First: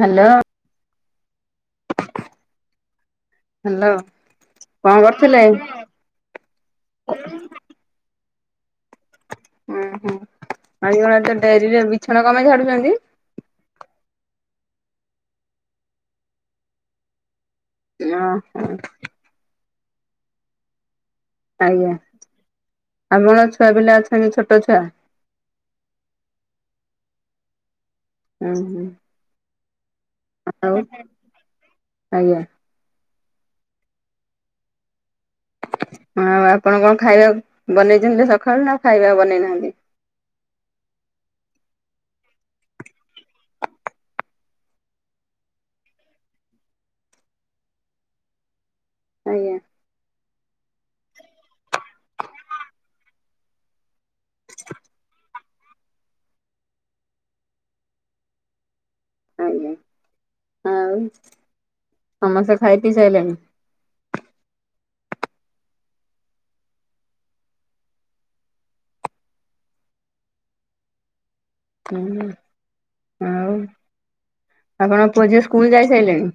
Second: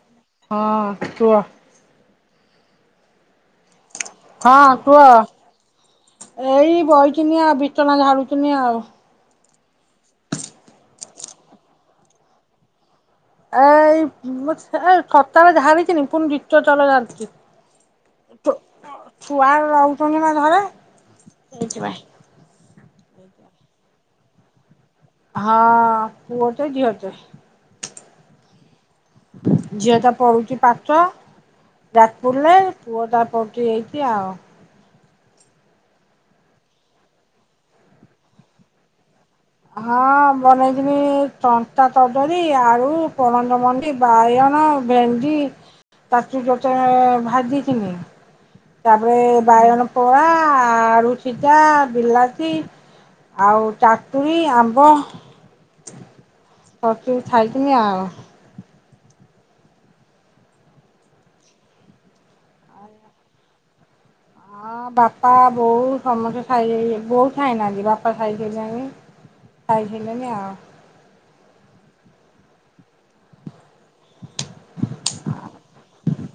Hello ହଁ କୁଅ। Hello? ହଁ କଣ କୁହ କରୁଥିଲେ? ଏଇ ବହିକିନିଆ ବିଛନା ଝାଡୁ ଵସିଥିନି ଆଉ। ଓୁଁ ହୁଁ ଆଉ କଣ ଡେରିରେ ବିଛଣା କମାଇ ଛାଡୁଛନ୍ତି? ଏଇ ଏ ସକାଳେ ଝାରିଥିନି ପୁଣି ଦିତୀୟ ଥର ଝାଡ଼ିଥିଲି। ଅ ଛୁ -ଛୁଆ ରହୁଛନ୍ତି ନା ଘରେ। ଆଜ୍ଞା ସେଇଥିପାଇଁ। ଆମର ଛୁଆ ପିଲା ଅଛନ୍ତି ଛୋଟ ଛୁଆ? ହଁ ପୁଅଟେ ଝିଅଟେ। ହୁଁ ହୁଁ। ଝିଅଟା ପଡୁଛି ଆଉ ପାଟ ଆଜ୍ଞା ଯାଜପୁରରେ ପୁଅଟା ପଡୁଛି ଏଇଠି ଆଉ ଆଉ ଆପଣ କଣ ଖାଇବା ବନେଇଛନ୍ତି ସକାଳୁ ନାଉ ଖାଇବା ବନେଇ ନା ହଁ ବନେଇଥିଲି ସ କଦଳୀ ଆଉ ପଣଷ ମଜି ବାଇଗନ ଭେଣ୍ଡି ତାକୁ ପଥମେ ଭାଜି ଥିଲି ତାପରେ ଆଜ୍ଞା ବାଇଗନ ପଡା ଆ ଆଳୁ ସିଜା ବିଲାତି ଆଉ ଚା [unintelligible] ଆମ୍ବ କରିଥିଲି ଖାଇଥିଲି ଆଉ। ଆଜ୍ଞା ଆଉ। ସମସ୍ତେ ଖାଇ ପିଇ ସାଇିଲେଣି? ହଁ ବାପା ବୋଉ ସମସ୍ତେ ସାଇଲେଣି ବୋଉ ଖାଇନାହାନ୍ତି ବାପା ଖାଇ ସାରିଲେଣି। ଖାଇସାରିଲେନି ଆଉ। ହଁ ଆଉ। ଆପଣ ପୁଅ ଝିଅ ସ୍କୁଲ ଯାଇ ସାରିଲେଣି?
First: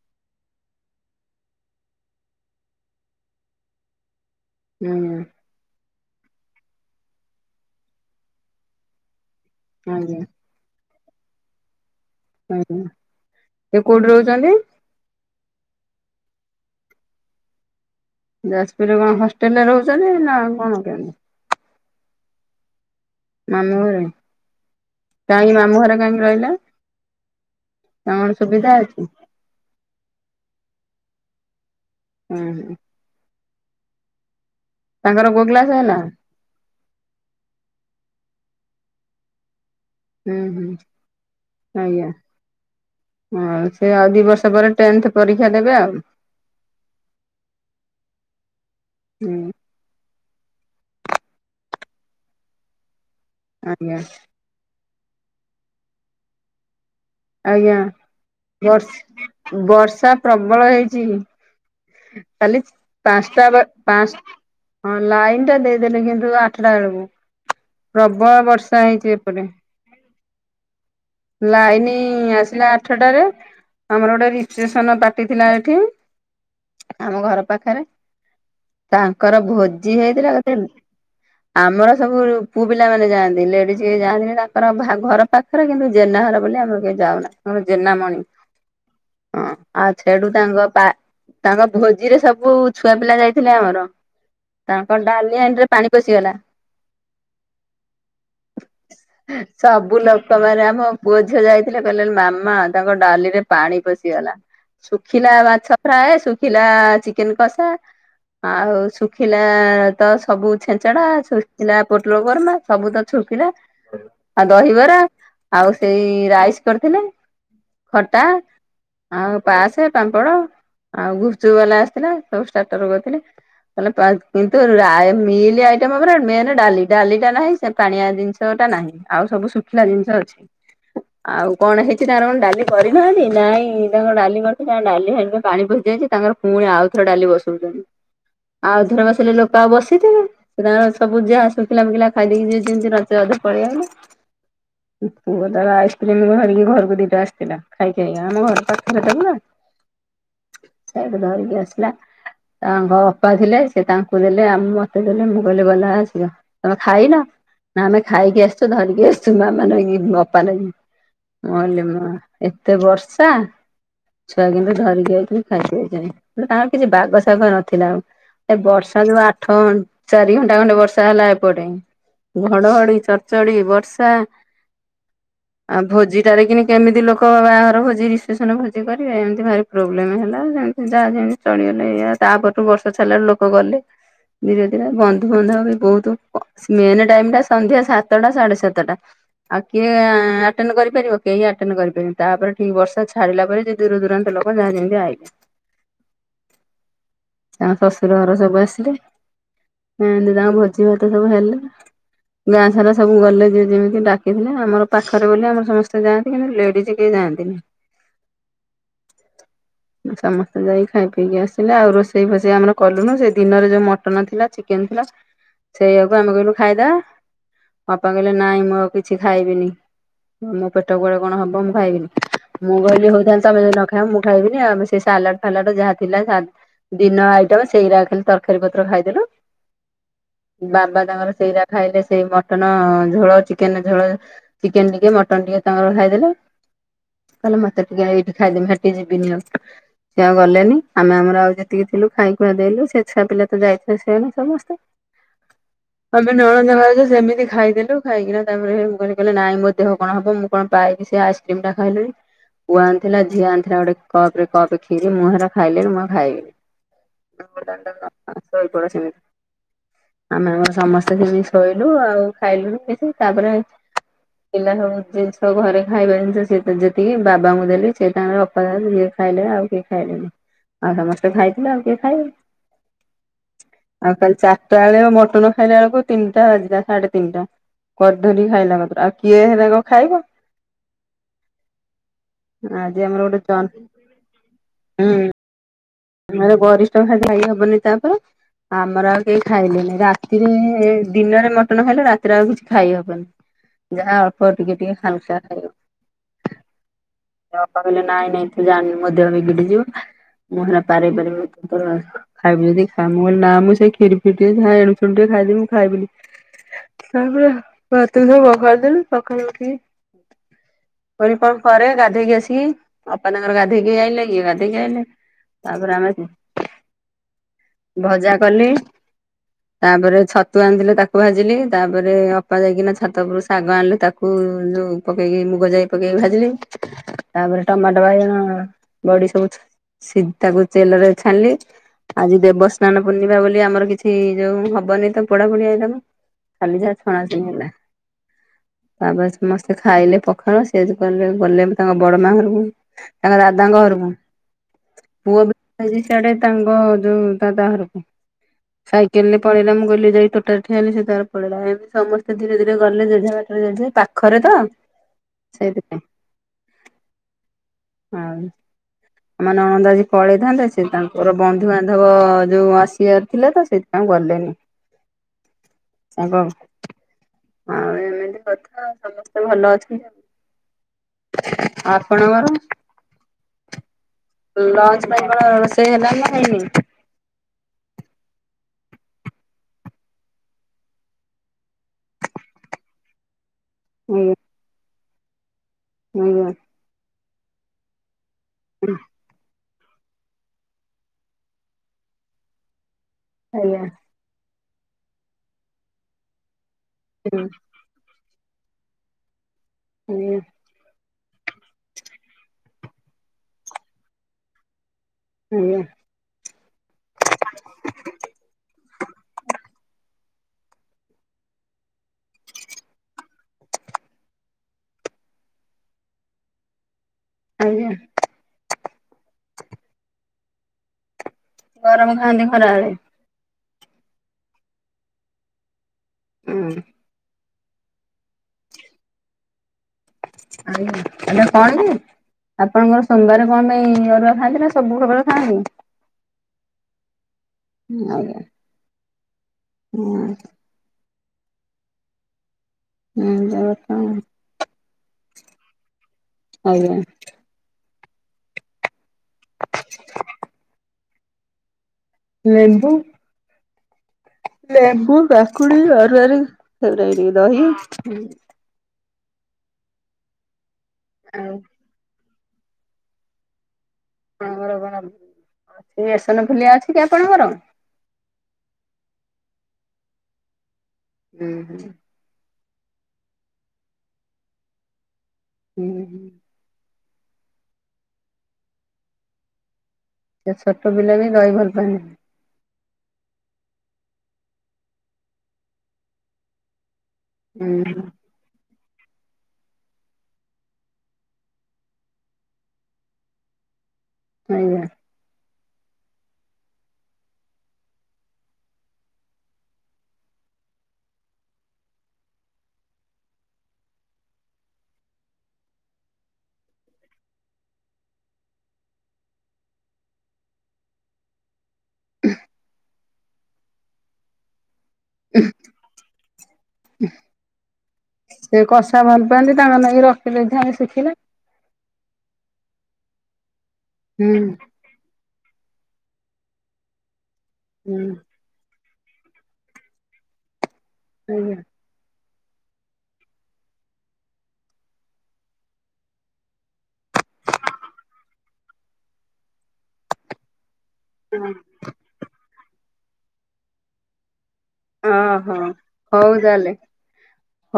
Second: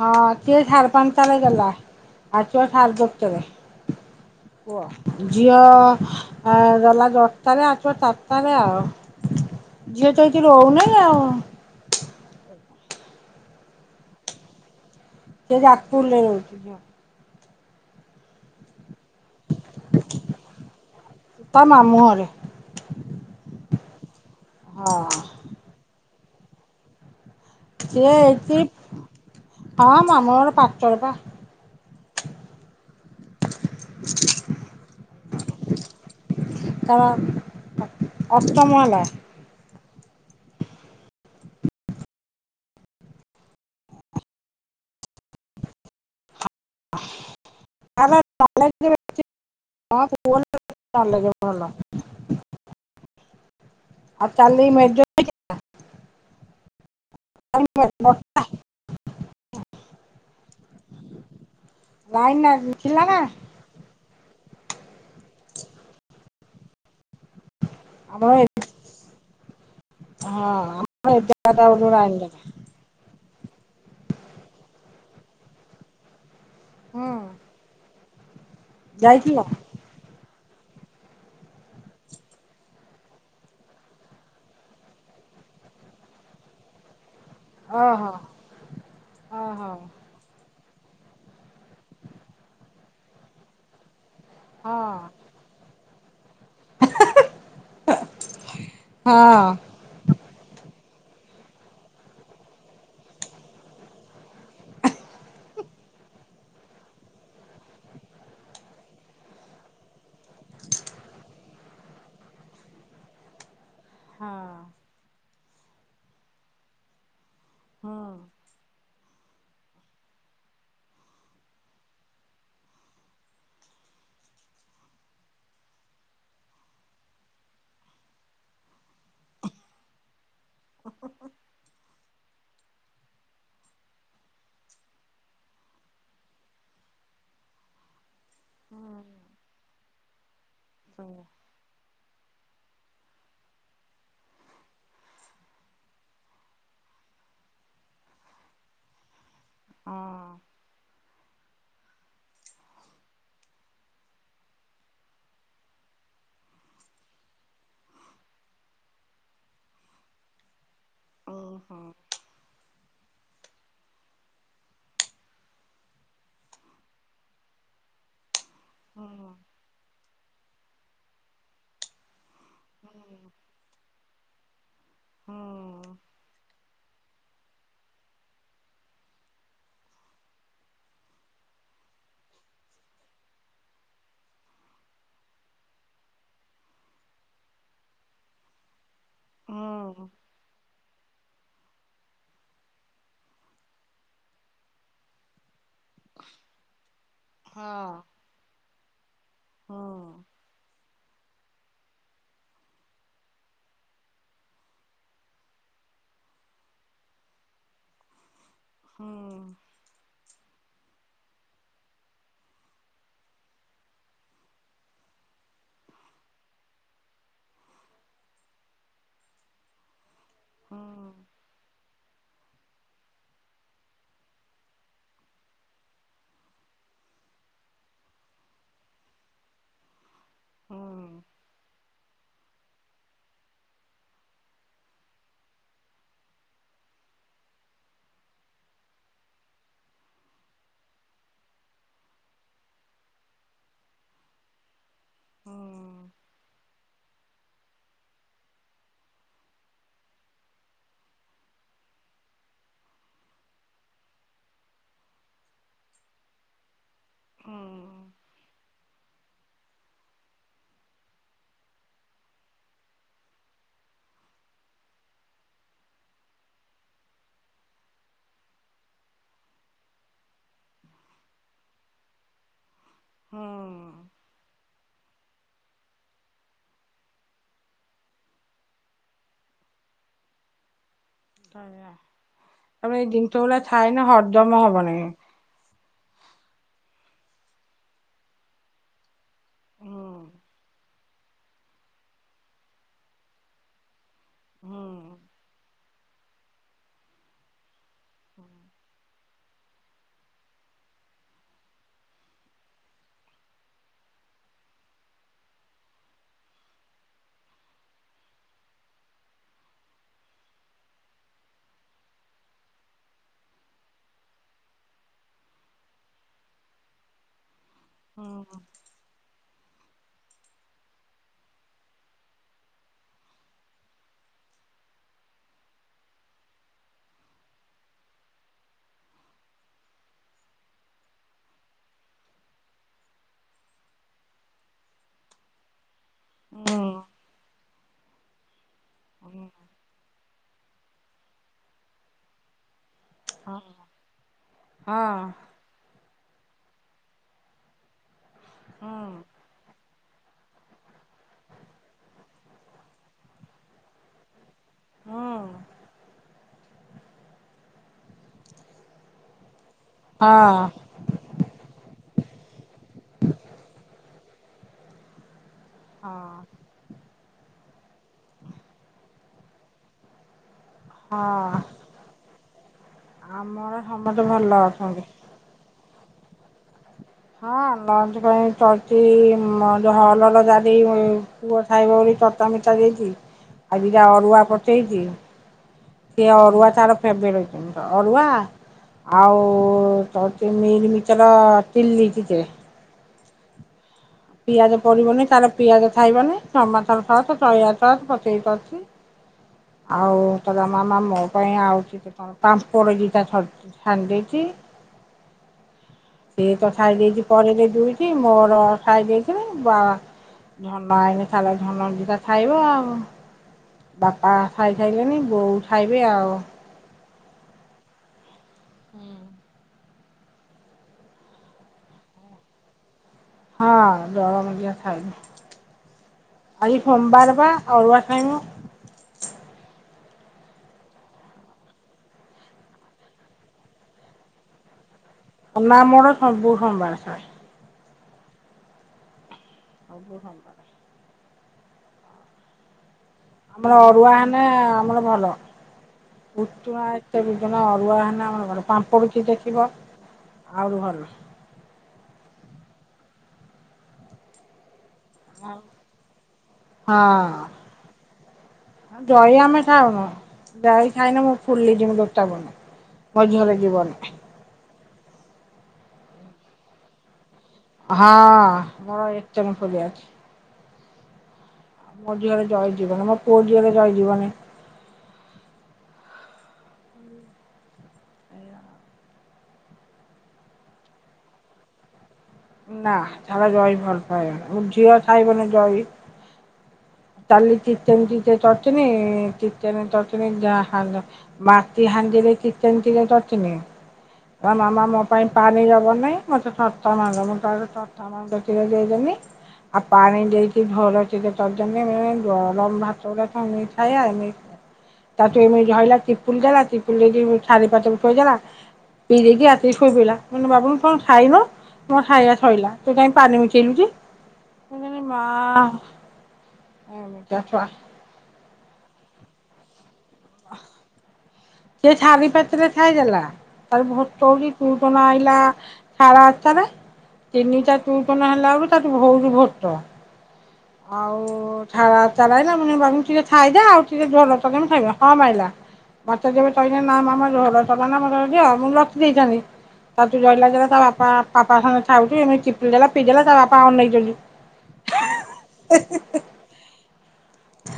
ହଁ ସିଏ ସାଢ଼େ ପାଞ୍ଚଟାରେ ଗଲା ଆସିବ ସାରେ ଦଶଟାରେ। ଆଜ୍ଞା କୁହ ଝିଅ ଅ ଗଲା ଦଶଟାରେ ଆସିବ ଚାରିଟାରେ ଆଉ। ଯିଅ ଆଜ୍ଞା ତ ଏଠି ରହୁନେଇ ଆଉ। ସେ କୋଉଠି ରହୁଛନ୍ତି? ସେ ଯାଜପୁରରେ ରହୁଛି ଝିଅ। ଯାଜପୁରରେ କଣ ହଷ୍ଟେଲ ରେ ରହୁଛନ୍ତି ନା କଣ କେମତି? ମାମୁଘରେ। ମାମୁଁ ଘରେ କାହିଁକି ମାମୁଁ ଘରେ କାହିଁକି ରହିଲେ? ସେ ତମର ଏଇଠି ସୁବିଧା ଅଛି ହଁ ମାମୁଁଘର ପାଖରେ ପା। ହୁଁ ହୁଁ। [inaudible] ତାଙ୍କର କଉ କ୍ଲାସ ହେଲା? ତାର ଅଷ୍ଟମ ହେଲା। ହୁଁ ହୁଁ ଆଜ୍ଞା। ଆଉ ସେ ଆଉ ଦି ବର୍ଷ ପରେ ଟେନ୍ଥ ପରୀକ୍ଷା ଦେବେ ଆଉ। ତା [unintelligible] ହୁଁ। ହଁ ଭୁବନେ [inaudible] ଭଲ ଜ ଭଲ। ଆଜ୍ଞା ଆ କାଲି ମେଜ [unintelligible] ଆଜ୍ଞା ବର୍ ବର୍ଷା ପ୍ରବଳ ହେଇଚି। ଲାଇନ କାଲି ଥିଲା ନା ପାଁଶଟା ବେ ପାଁଶ ହଁ ଲାଇନ୍ ଟା ଦେଇଦେଲେ କିନ୍ତୁ ଆ ଠଟା ଏଳୁକୁ ଆମର ପ୍ରବଳ ବର୍ଷା ହେଇଚି ଏପଟେ। ହଁ। ଆମର ଏଗାରଟା ବେଳକୁ ଲାଇନି ଲାଇନ ଗଲା ଆସିଲା ଆଠଟାରେ। ଆମର ଗୋଟେ ରିପସେନ୍ ପାର୍ଟି ଥିଲା ଏଠି ହୁଁ ଆମ ଘର ପାଖରେ। ଯାଇଥିଲ ତାଙ୍କର ଭୋଜି ହେଇଥିଲା କେତେ ଆମର ସବୁ ପୁଅ ପିଲାମାନେ ଯାଆନ୍ତି ଲେଡି଼ଜ କେହି ଯାଆନ୍ତିନେଇ ତାଙ୍କର ଭା ଘର ପାଖରେ କିନ୍ତୁ ଜେନା ଘର ବୋଲି ଆମର କେହି ଯାଉନା ଆମର ଓହୋ ଜେନାମଣି ହଁ ଓହୋ ଆଉ ଛେଡ଼ୁ ତାଙ୍କ ପା ତାଙ୍କ ଭୋଜିରେ ସବୁ ଛୁଆ ପିଲା ଯାଇଥିଲେ ଆମର। ହଁ ତାଙ୍କ ଡାଲି ହାଣ୍ଡିରେ ପାଣି ପଶିଗଲା। ହଁ ସବୁ ଲୋକ ମାନେ ଆମ ପୁଅ ଝିଅ ଯାଇଥିଲେ କହିଲେ ମାମା ତାଙ୍କ ଡାଲିରେ ପାଣି ପଶିଗଲା। ଶୁଖିଲା ମାଛ ଫ୍ରାଏ ଶୁଖିଲା ଚିକେନ କଷା ଆଉ ଶୁଖିଲା ତ ସବୁ ଛେଞ୍ଚଡ଼ା ଶୁଖିଲା ପୋଟଳ କର୍ମା ସବୁ ତ ଛ ଶୁକିଲା ହଁ ଆଉ ଦହିବରା ଆଉ ସେଇ ରାଇସ୍ କରିଥିଲେ। ହୁଁ ଖଟା ଆଉ ପାସେ ପାମ୍ପଡ଼। ଆଉ ଗୁପଚୁପ୍ ବାଲା ଆସିଥିଲା ସବୁ ଷ୍ଟାଟର୍ କରିଥିଲେ। ତାଲେ ପା କିନ୍ତୁ ରା ମିଲ୍ ଆଇଟ ଓପରେ ମେନ୍ ଡାଲି ଡାଲିଟା ନାହିଁ ସେ ପାଣିଆ ଜିନିଷଟା ନାହିଁ ଆଉ ସବୁ ଶୁଖିଲା ଜିନିଷ ଅଛି ଆଉ କଣ ହେଇଚି ତାଙ୍କର କଁ ଡା ଲି କରିନାହାନ୍ତି ନାଇଁ ତାଙ୍କର ଡାଲି କରିଥିଲେ ତାଙ୍କ ଡାଲି ହାଣ୍ଡିରେ ପାଣି ପଶିଯାଇଚି ତାଙ୍କର ପୁଣି ଆଉଥରେ ଡାଲି ବସଉଚନ୍ତି। ହ [inaudible] ଆଉ ଥରେ ବସେଇଲେ ଲୋକ ଆଉ ବସିଥିବେ? ସେ ତାଙ୍କ ସବୁ ସେଇଆ ଯାହା ଶୁଖିଲା ମୁକିଲା ଖାଇଦେଇକି ଯିଏ ଯେମତି ରାତି ଅଧେ ପଳେଇବେ ନା ପୁଅ ତାର ଆଇସ୍କ୍ରିମ୍ ଧରିକି ଘରୁକୁ ଦିଟା ଆସିଥିଲା ଖାଇ ଖାଇକା ଆମ ଘର ପାଖରେ ତ ପୁରା। ହଁ। ସେ ତ ଧରିକି ଆସିଲା। ତାଙ୍କ ଅପା ଥିଲେ ସେ ତାଙ୍କୁ ଦେଲେ ଆ ମତେ ଦେଲେ ମୁଁ କହିଲି ବଲା ସିଅ ତମେ ଖାଇନ? ନାଁ ଆମେ ଖାଇକି ଆସଚୁ ଧରିକି ଆସଚୁ ମାମା ନାଇକି। ଉଁ ଅପା ନାଗି ମୁଁ ଓହୋ ହୁଁ ଅଇଲି ମା ଏତେ ବର୍ଷା ଛୁଆ କିନ୍ତୁ ଧରିକି ଆଉଚନ୍ତି ଖାଇକି ଆଇଚନ୍ତି ଗୋଟେ ତାଙ୍କର କିଛି ବାଗ ଶାଗ ନଥିଲା ଆଉ। ଏ ବର୍ଷା ଯୋଉ ହୁଁ ଆଠ ଚାରି ଘଣ୍ଟା ଖଣ୍ଟେ ବର୍ଷା ହେଲା ଏପଟେ। ଘଡ଼ଘଡ଼ି ଚଡ଼ଚଡ଼ି ବର୍ଷା ହଁ। ଆ ଭୋଜିଟାରେ କିିନି କେମିତି ଲୋକ ବାହାଘର ଭୋଜି ରିପସେନ ଭୋଜି କରିବେ? ଏମିତି ଭାରି ପ୍ରୋବ୍ଲେମ ହେଲା। ସେମତି ଯାହା ଯେମତି ଚଳିଗଲେ ଏଇଆ ତାପରେ ତ ବର୍ଷ ଛାଡ଼ିଲା ଲୋକ ଗଲେ। ଧୀରେ ଧୀରେ ବନ୍ଧୁବାନ୍ଧବ ବି ବୋହୁତ କ ମେନ୍ ଟାଇମଟା ସନ୍ଧ୍ୟା ସାତଟା ସାଢ଼େ ସାତଟା। ଆଉ କିଏ ହଁ ହୁଁ ଆଟେଣ୍ଡ୍ କରିପାରିବ? କେହି ଆଟେନ୍ କରିପାରିବେ ତାପରେ ଠିକ ବର୍ଷା ଛାଡ଼ିଲା ପରେ ଯେ ଦୂର ଦୂରାନ୍ତ ଲୋକ ଯାହା ଯେମତି ଆଇଲେ। [inaudible] ତାଙ୍କ ଶଶୁର ଘର ସବୁ ଆସିଲେ ଏଁ ତାଙ୍କ ଭୋଜି ଭା ତ ସବୁ ହେଲା ଗାଁ ସାରା ସବୁ ଗଲେ ଯିଏ ଯେମିତି ଡା ତିହିଲା ଆମର ପାଖରେ ବୋଲି ଆମ ସମସ୍ତେ ଯାଆନ୍ତି କିନ୍ତୁ ଲେଡିଜ୍ କେହି ଯାଆନ୍ତିନି। ହୁଁ। ସମସ୍ତେ ଯାଇକି ଖାଇ ପିଇକି ଆସିଲେ ଆଉ ରୋଷେଇ ଫୋଷେଇ ଆମର କଲୁନୁ ସେ ଦିନରେ ଯୋଉ ମଟନ୍ ଥିଲା ଚିକେନ୍ ଥିଲା ସେଇଆକୁ ଆମେ କହିଲୁ ଖାଇଦା ବାପା କହିଲେ ନାଇଁ ମୁଁ ଆଉ କି ଛି ଖାଇବିନି ମୋ ହୁଁ ପେଟ କୁଆଡ଼େ କଣ ହବ ମୁଁ ଖାଇବିନି। ମୁଁ କହିଲି ହଉ ତାହେନେ ତମେ ଯଦି ନ ଖାଇବନି ମୁଁ ଖାଇବିନି ଆମେ ସେଇ ସାଲାଡ ଫାଲାଡ଼ ଯାହା ଥିଲା ସା ଦିନ ଆଇଟମ ସେଇରା ଖାଲି ତରକାରୀ ପତ୍ର ଖାଇଦେଲୁ ବାବା ହୁଁ ତାଙ୍କର ସେଇରା ଖାଇଲେ ସେଇ ମଟନ ଝୋଳ, ଚିକେନେ ଝୋଳ, ଚିକେନ ଟିକେ ମଟନ ଟିକେ ତାଙ୍କର ଖାଇଦେଲେ ତାହେଲେ ମତେ ଟିକେ ଏଇଠି ଖାଇଦେବି ହେଟି ଯିବିନି ଆଉ। ସିଏ ଆଉ ଗଲେନି, ଆମେ ଆମର ଆଉ ଯେତିକି ଥିଲୁ ଖାଇ ଖୁଆ ଦେଲୁ ସେ ଛୁଆ ପିଲା ତ ଯାଇଥିଲେ ସିଆଡେ ସମସ୍ତେ ହଁ। ଆମେ ନଣନ୍ଦ ଭାଉଜ ସେମିତି ଖାଇଦେଲୁ, ଖାଇକିନା ଟାଇମ୍ ରେ ମୁଁ କହିଲି କହିଲେ ନାଇଁ ମୋ ଦେହ କଣ ହବ ମୁଁ କଣ ପାଇବି ସେ ଆଇସ୍କ୍ରିମଟା ଖାଇଲିଣି ପୁଅ ଆଣିଥିଲା ଝିଅ ଆଣିଥିଲା ଗୋଟେ କପ ରେ କପେ ଖିରି, ମୁଁ ହେଇରା ଖାଇଲିଣି ମୁଁ ଆଉ ଖାଇବନି। [unintelligible] ପୁରା ସେମିତି। ଆମେ ସମସ୍ତେ ସେମିତି ଶୋଇଲୁ ଆଉ ଖାଇଲୁନି ହେଇ ସେ ତାପରେ ପିଲା ସବୁ ଜିନିଷ ଘରେ ଖାଇବା ଜିନିଷ ସିଏତ ଯେତିକି ବାବାଙ୍କୁ ଦେଲି ସିଏ ତାଙ୍କର ଅପା ଖାଆନ୍ତୁ ଯିଏ ଖାଇଲେ ଆଉ କିଏ ଖାଇଲେନି। ଆଉ ସମସ୍ତେ ଖାଇଥିଲେ ଆଉ କିଏ ଖାଇବେ? ଆଉ କାଲି ଚାରିଟା ବେଳେ ମଟନ ଖାଇଲା ବେଳକୁ ତିନିଟା ବାଜିିଲା ସାଢେ ତିନିଟା କଧୁରୀ ଖାଇଲା ମାତ୍ର। ଆଉ କିଏ ହେଇରାକ ଖାଇବ? ତମେ ଆଜି ଏଇ ଆମର ଜିନଷ ଗୋଟେ ଗୁଡା ଜହ୍ନ ଖାଇନେ ହଜମ ହବନି। ହୁଁ ଆମର ଗରିଷ୍ଠ ଖାଦ୍ୟ ଖାଇ ହବନି ତାପରେ, ଆମର ଆଉ କେହି ଖାଇଲେନେଇ। ହଁ ରାତିରେ ଦିନରେ ମଟନ ଖାଇଲେ ରାତିରେ ଆଉ କିଛି ଖାଇହବନି। ଯାହା ଅଳ୍ପ ଟିକେ ଟିକେ ହାଲକା ଖାଇବ। ଅପା କହିଲେ ନାଇଁ ନାଇଁ ତୁ ଜାଣିନୁ, ମୋ ଦେହ ବିଗିଡି ଯିବ ମୁଁ ହେରା ପାର ହେଇପାରିବ ଯଦି ତୁ ତୋର ଖାଇବୁ ଯଦି ଖା। ମୁଁ କହିଲି ନା ମୁଁ ସେ ଖିରି ଫିରି ଟିକେ ଯାହା ଏଣୁ ସେଣୁ ଟିକେ ଖାଇଦେବି ମୁଁ ଖାଇବି ବିଲି, ତାପରେ ଭାତ ସବୁ ପଖାଳି ଦେଲି ସକାଳୁ ଉଠିକି କହିଲି କଣ କରେ ଗାଧେଇକି ଆସିକି ଅପା ତାଙ୍କର ଗାଧେଇକି ଆଇଲେ, ଇଏ ଗାଧେଇକି ଆଇଲେ ତାପରେ ଆମେ ଭଜା କଲି ତାପରେ ଛତୁ ଆଣିଥିଲେ ତାକୁ ଭାଜିଲି। ତାପରେ ଅପା ଯାଇକିନା ଛାତ ଉପରୁ ଶାଗ ଆଣିଲେ ତାକୁ ଯୋଉ ପକେଇକି ମୁଗ ଯାଇ ପକେଇକି ଭାଜିଲି। ତାପରେ ଟମାଟୋ, ବାଇଗଣ, ବଡି ସବୁ ଛେ ସି ତାକୁ ଚେଲରରେ ଛାଣିଲି ଆଜି ଦେବସ୍ନାନ ପୂର୍ଣ୍ଣିମା ବୋଲି ଆମର କିଛି ଯୋଉ ହବନି ତ ପୋଡ଼ାପୋଡ଼ି ଆଇଟମ ଖାଲି ଯାହା ଛଣା ଛଣି ହେଲା। ତାପରେ ସମସ୍ତେ ଖାଇଲେ ପ ଖାଳ, ସେ ଆଜି କଲେ ଗଲେ ତାଙ୍କ ବଡ ମା ଘରକୁ ତାଙ୍କ ଦାଦାଙ୍କ ଘରକୁ ପୁଅ ବି ହେଇଛି ସିଆଡେ ତାଙ୍କ ଯୋଉ ଦାଦା ଘରକୁ, ସାଇକେଲରେ ପଳେଇଲା ମୁଁ କହିଲି ଯାଇ ତୋଟାରେ ଠିଆ ହେଲି ସିଏ ତାର ପଳେଇଲା। ଏମିତି ସମସ୍ତେ ଧୀରେ ଧୀରେ ଗଲେ ଜେଝା ବାଟରେ ଜେଝା, ଏଇ ପାଖରେ ତ ସେଇଥିପାଇଁ। ନହଁ। ଆମ ନଣନ୍ଦ ଆଜି ପଳେଇଥାନ୍ତେ ସେ ତାଙ୍କର ବନ୍ଧୁବାନ୍ଧବ ଯୋଉ ଆସିବାର ଥିଲା ତ ସେଇଥିପାଇଁ ଆଉ ଗଲେନି। ତାଙ୍କ ଆଉ ଏମିତି କଥା ଆଉ ସମସ୍ତେ ଭଲ ଅଛନ୍ତି ହଁ ଆଉ। ଆପଣଙ୍କର? ଆମର ସମସ୍ତେ ଭଲ ଅଛନ୍ତି। ଏତେ ହେଲାଣି ନା ନାଇଁ? ହଁ ଲଞ୍ଚ ପାଇଁ କରିଚି ଉଁ ହରଡ଼ ଡ଼ାଲି ପୁଅ ଖାଇବ ବୋଲି ଖଟା ମିଠା ଦେଇକି ଆଜିକା ଅରୁଆ ପଠେଇଚି ସିଏ ଆଜ୍ଞା ଅରୁଆ ତାର ଫେବରାଇଟ ଜିନିଷ। ଅରୁଆ ଆଉ ତ ଅଛି ମିଲମିକର ଚିଲି ଟିକେ ଆଜ୍ଞା। ପିଆଜ ପଡିବନି ତାର ପିଆଜ ଖାଇବନି, ଟମାଟର ସସ୍ ଆଜ୍ଞା ସୋୟା ସସ୍ ପକେଇକି କରିଚି ଆଉ କହିଲା ମାମା ମୋ ପାଇଁ ଆଉ ଚିକେ କଣ ପାମ୍ପଡ ଦିଟା ସରି ଛାଣି ଦେଇଚି ହୁଁ। ସିଏ ତ ଖାଇ ଦେଇକି ପଳେଇଲେ ଡୁଇଟି ମୋର ଖାଇ ଦେଇକିଣି ବା। ଧନ ଆଇଲେ ତାର ଧନ ଦିଟା ଖାଇବ। ବାପା ଖାଇ ସାଇଲେଣି ବୋଉ ଖାଇବେ ଆଉ। ଆଜ୍ଞା। ହୁଁ। ଗରମ ଖାଆନ୍ତି ଖରାବେଳେ। ହଁ ଗରମ ଦିଟା ଖାଇମୁ ଆଜି ହୁଁ ସୋମବାର ପା ଅରୁଆ ଖାଇମୁ। ଆଜ୍ଞା। ହେଲେ କଣ କି? ଆପଣଙ୍କର ସୋମବାର କଣ ପାଇଁ ଅରୁଆ ଖାଆନ୍ତି ନା ସବୁ ଖବର। ଖାଆନ୍ତି? ନା ମୋର ସବୁ ସୋମବାର ସଏ। ହୁଁ ଆଜ୍ଞା। ହୁଁ ସବୁ ସୋମବାରେ। ଆମର ଅରୁଆ ହେନେ ଆମର। ଭଲ ଉଷୁନା ଆଜ୍ଞା ଏତେ ବିଜ ନା ଅରୁଆ ହେନେ ଆମର ଘରେ ପାମ୍ପ ଦେଖିବ ଆହୁରି ଭଲ। ଏନ୍ତୁ। ଲେମ୍ବୁ କାକୁଡ଼ି ଅରୁଆରୁ ତାପରେ [unintelligible] ଦହି ହୁଁ। ଆଉ ଦହି ଆମେ ଖଉନୁ ଦହି ଖାଇନେ ମୁଁ ଆଉ ଫୁଲିଜିମୁ ଦେ ବନି ମୋ ଦିହରେ ଯିବନି। ହଁ ପରା ବାହା [inaudible] ଇସନ ଫୁଲିଆ ଅଛି କି ଆପଣଙ୍କର? ହଁ ମୋର ଈଶନ ଫୁଲିଆ ଅଛି। ହୁଁ ହୁଁ ମୋ ଦିହରେ ଦହି ଯିବନି ମୋ ପୁଅ ଦିହରେ ଦହି ଯିବନି। ହୁଁ ହୁଁ। ସେ ଛୋଟ ପିଲା ବି ଦହି ଭଲ ପାଏନି। ନା ତାର ଦହି ଭଲ ପାଏନି ମୋ ଝିଅ ଖାଇବନି ଦହି। କାଲି ହୁଁ ଚିକେନ ଟିକେ ଚ ଥିନି ଚିକେନ କରିଥିନି ଯାହା ହାଲ ମାଟି ହାଣ୍ଡି ରେ ଚିକେନ କିଲେ କରିଥିନୀ। ନା ଆଜ୍ଞା ମାମା ମୋ ପାଇଁ। ପାଣି ଦବ ନାହିଁ ମୋତେ [unintelligible] ମାରୁ ମୁଁ କହିଲି [unintelligible] ଦେଖିକି ଦେଇଦେମି। ଆଉ ପାଣି ଦେଇକି ଝୋଳ ଟିକେ ତ। [unintelligible] ଗରମଭାତ ଟା କଣ ମିଠା ହେଇଯାଏ ମି। ତାକୁ ଏମିତି ଧଇଲା ଚିପୁଡ଼ି ଦେଲା ଚିପୁଡ଼ି ଦେଇକି ଥାଳି ପାଖରେ ଥୋଇଦେଲା। ଥୋଇଦେଇକି ଆସିକି ଶୋଇ ପଇଲା ମୁଁ କହିନି ବାବୁନୁ ଙ୍କ ଖାଇନୁ। ମୋ ଖାଇଆ ଶଇଲା ତୁ କାହିଁ ପାନି ମିଶେଇଲୁ କି। ମୁଁ କହିନି ମା ଏମିତିଆ ଛୁଆ। ସେ କଷା ଭଲ ପାଆନ୍ତି ତାଙ୍କ ନାଇକି ରଖି ଦେଇଥାନ୍ତି ଶୁଖିଲା। ସେ ଛାରି ପାଖେରେ ଖାଇଦେଲା ତାପରେ ଭୋକ ହୁଁ ହଉନି ଟିଉସନ୍ ଆଇଲା। ସାଢେ ଆଠଟାରେ ତିନିଟା ହୁଁ ଟିଉସନ ହେଲା ବେଳୁ ତାକୁ ବହୁତ ଭୋଟ। ଆଉ ଆଜ୍ଞା। ଛା ରା। ତାର ଆଇଲା ମୁଁ କହିନି ବାବୁ ଟିକେ ଖାଇଦେ ଆଉ ଟିକେ ଝୋର ତ ଦେମି ଖାଇବ ହଁ ମାଇଲା। ମତେ ଯେବେ କହିଲା ନା ମାମା ଝୋଲ ଦବନା ମତେ ଦିଅ ମୁଁ ରଖିଦେଇଥାନ୍ତି। ତାକୁ କହିଲା ସେରା ତା ବାପା ପାପା ସାଙ୍ଗରେ ଖାଉଚି ଏମିତି ଚିପୁଡ଼ି ଦେଲା ପି ଦେଲା ତା ବାପା ଅନେଇଛନ୍ତି। ହଁ ହଉ ତାହେଲେ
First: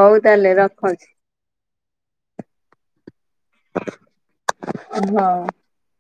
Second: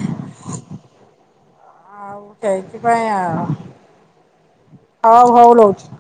ହଉ ତାହେଲେ ରଖୁଛି। ଆଉ ସେଇଥିପାଇଁ ଆ ହଉ ହଉ ଲୋଉଚି।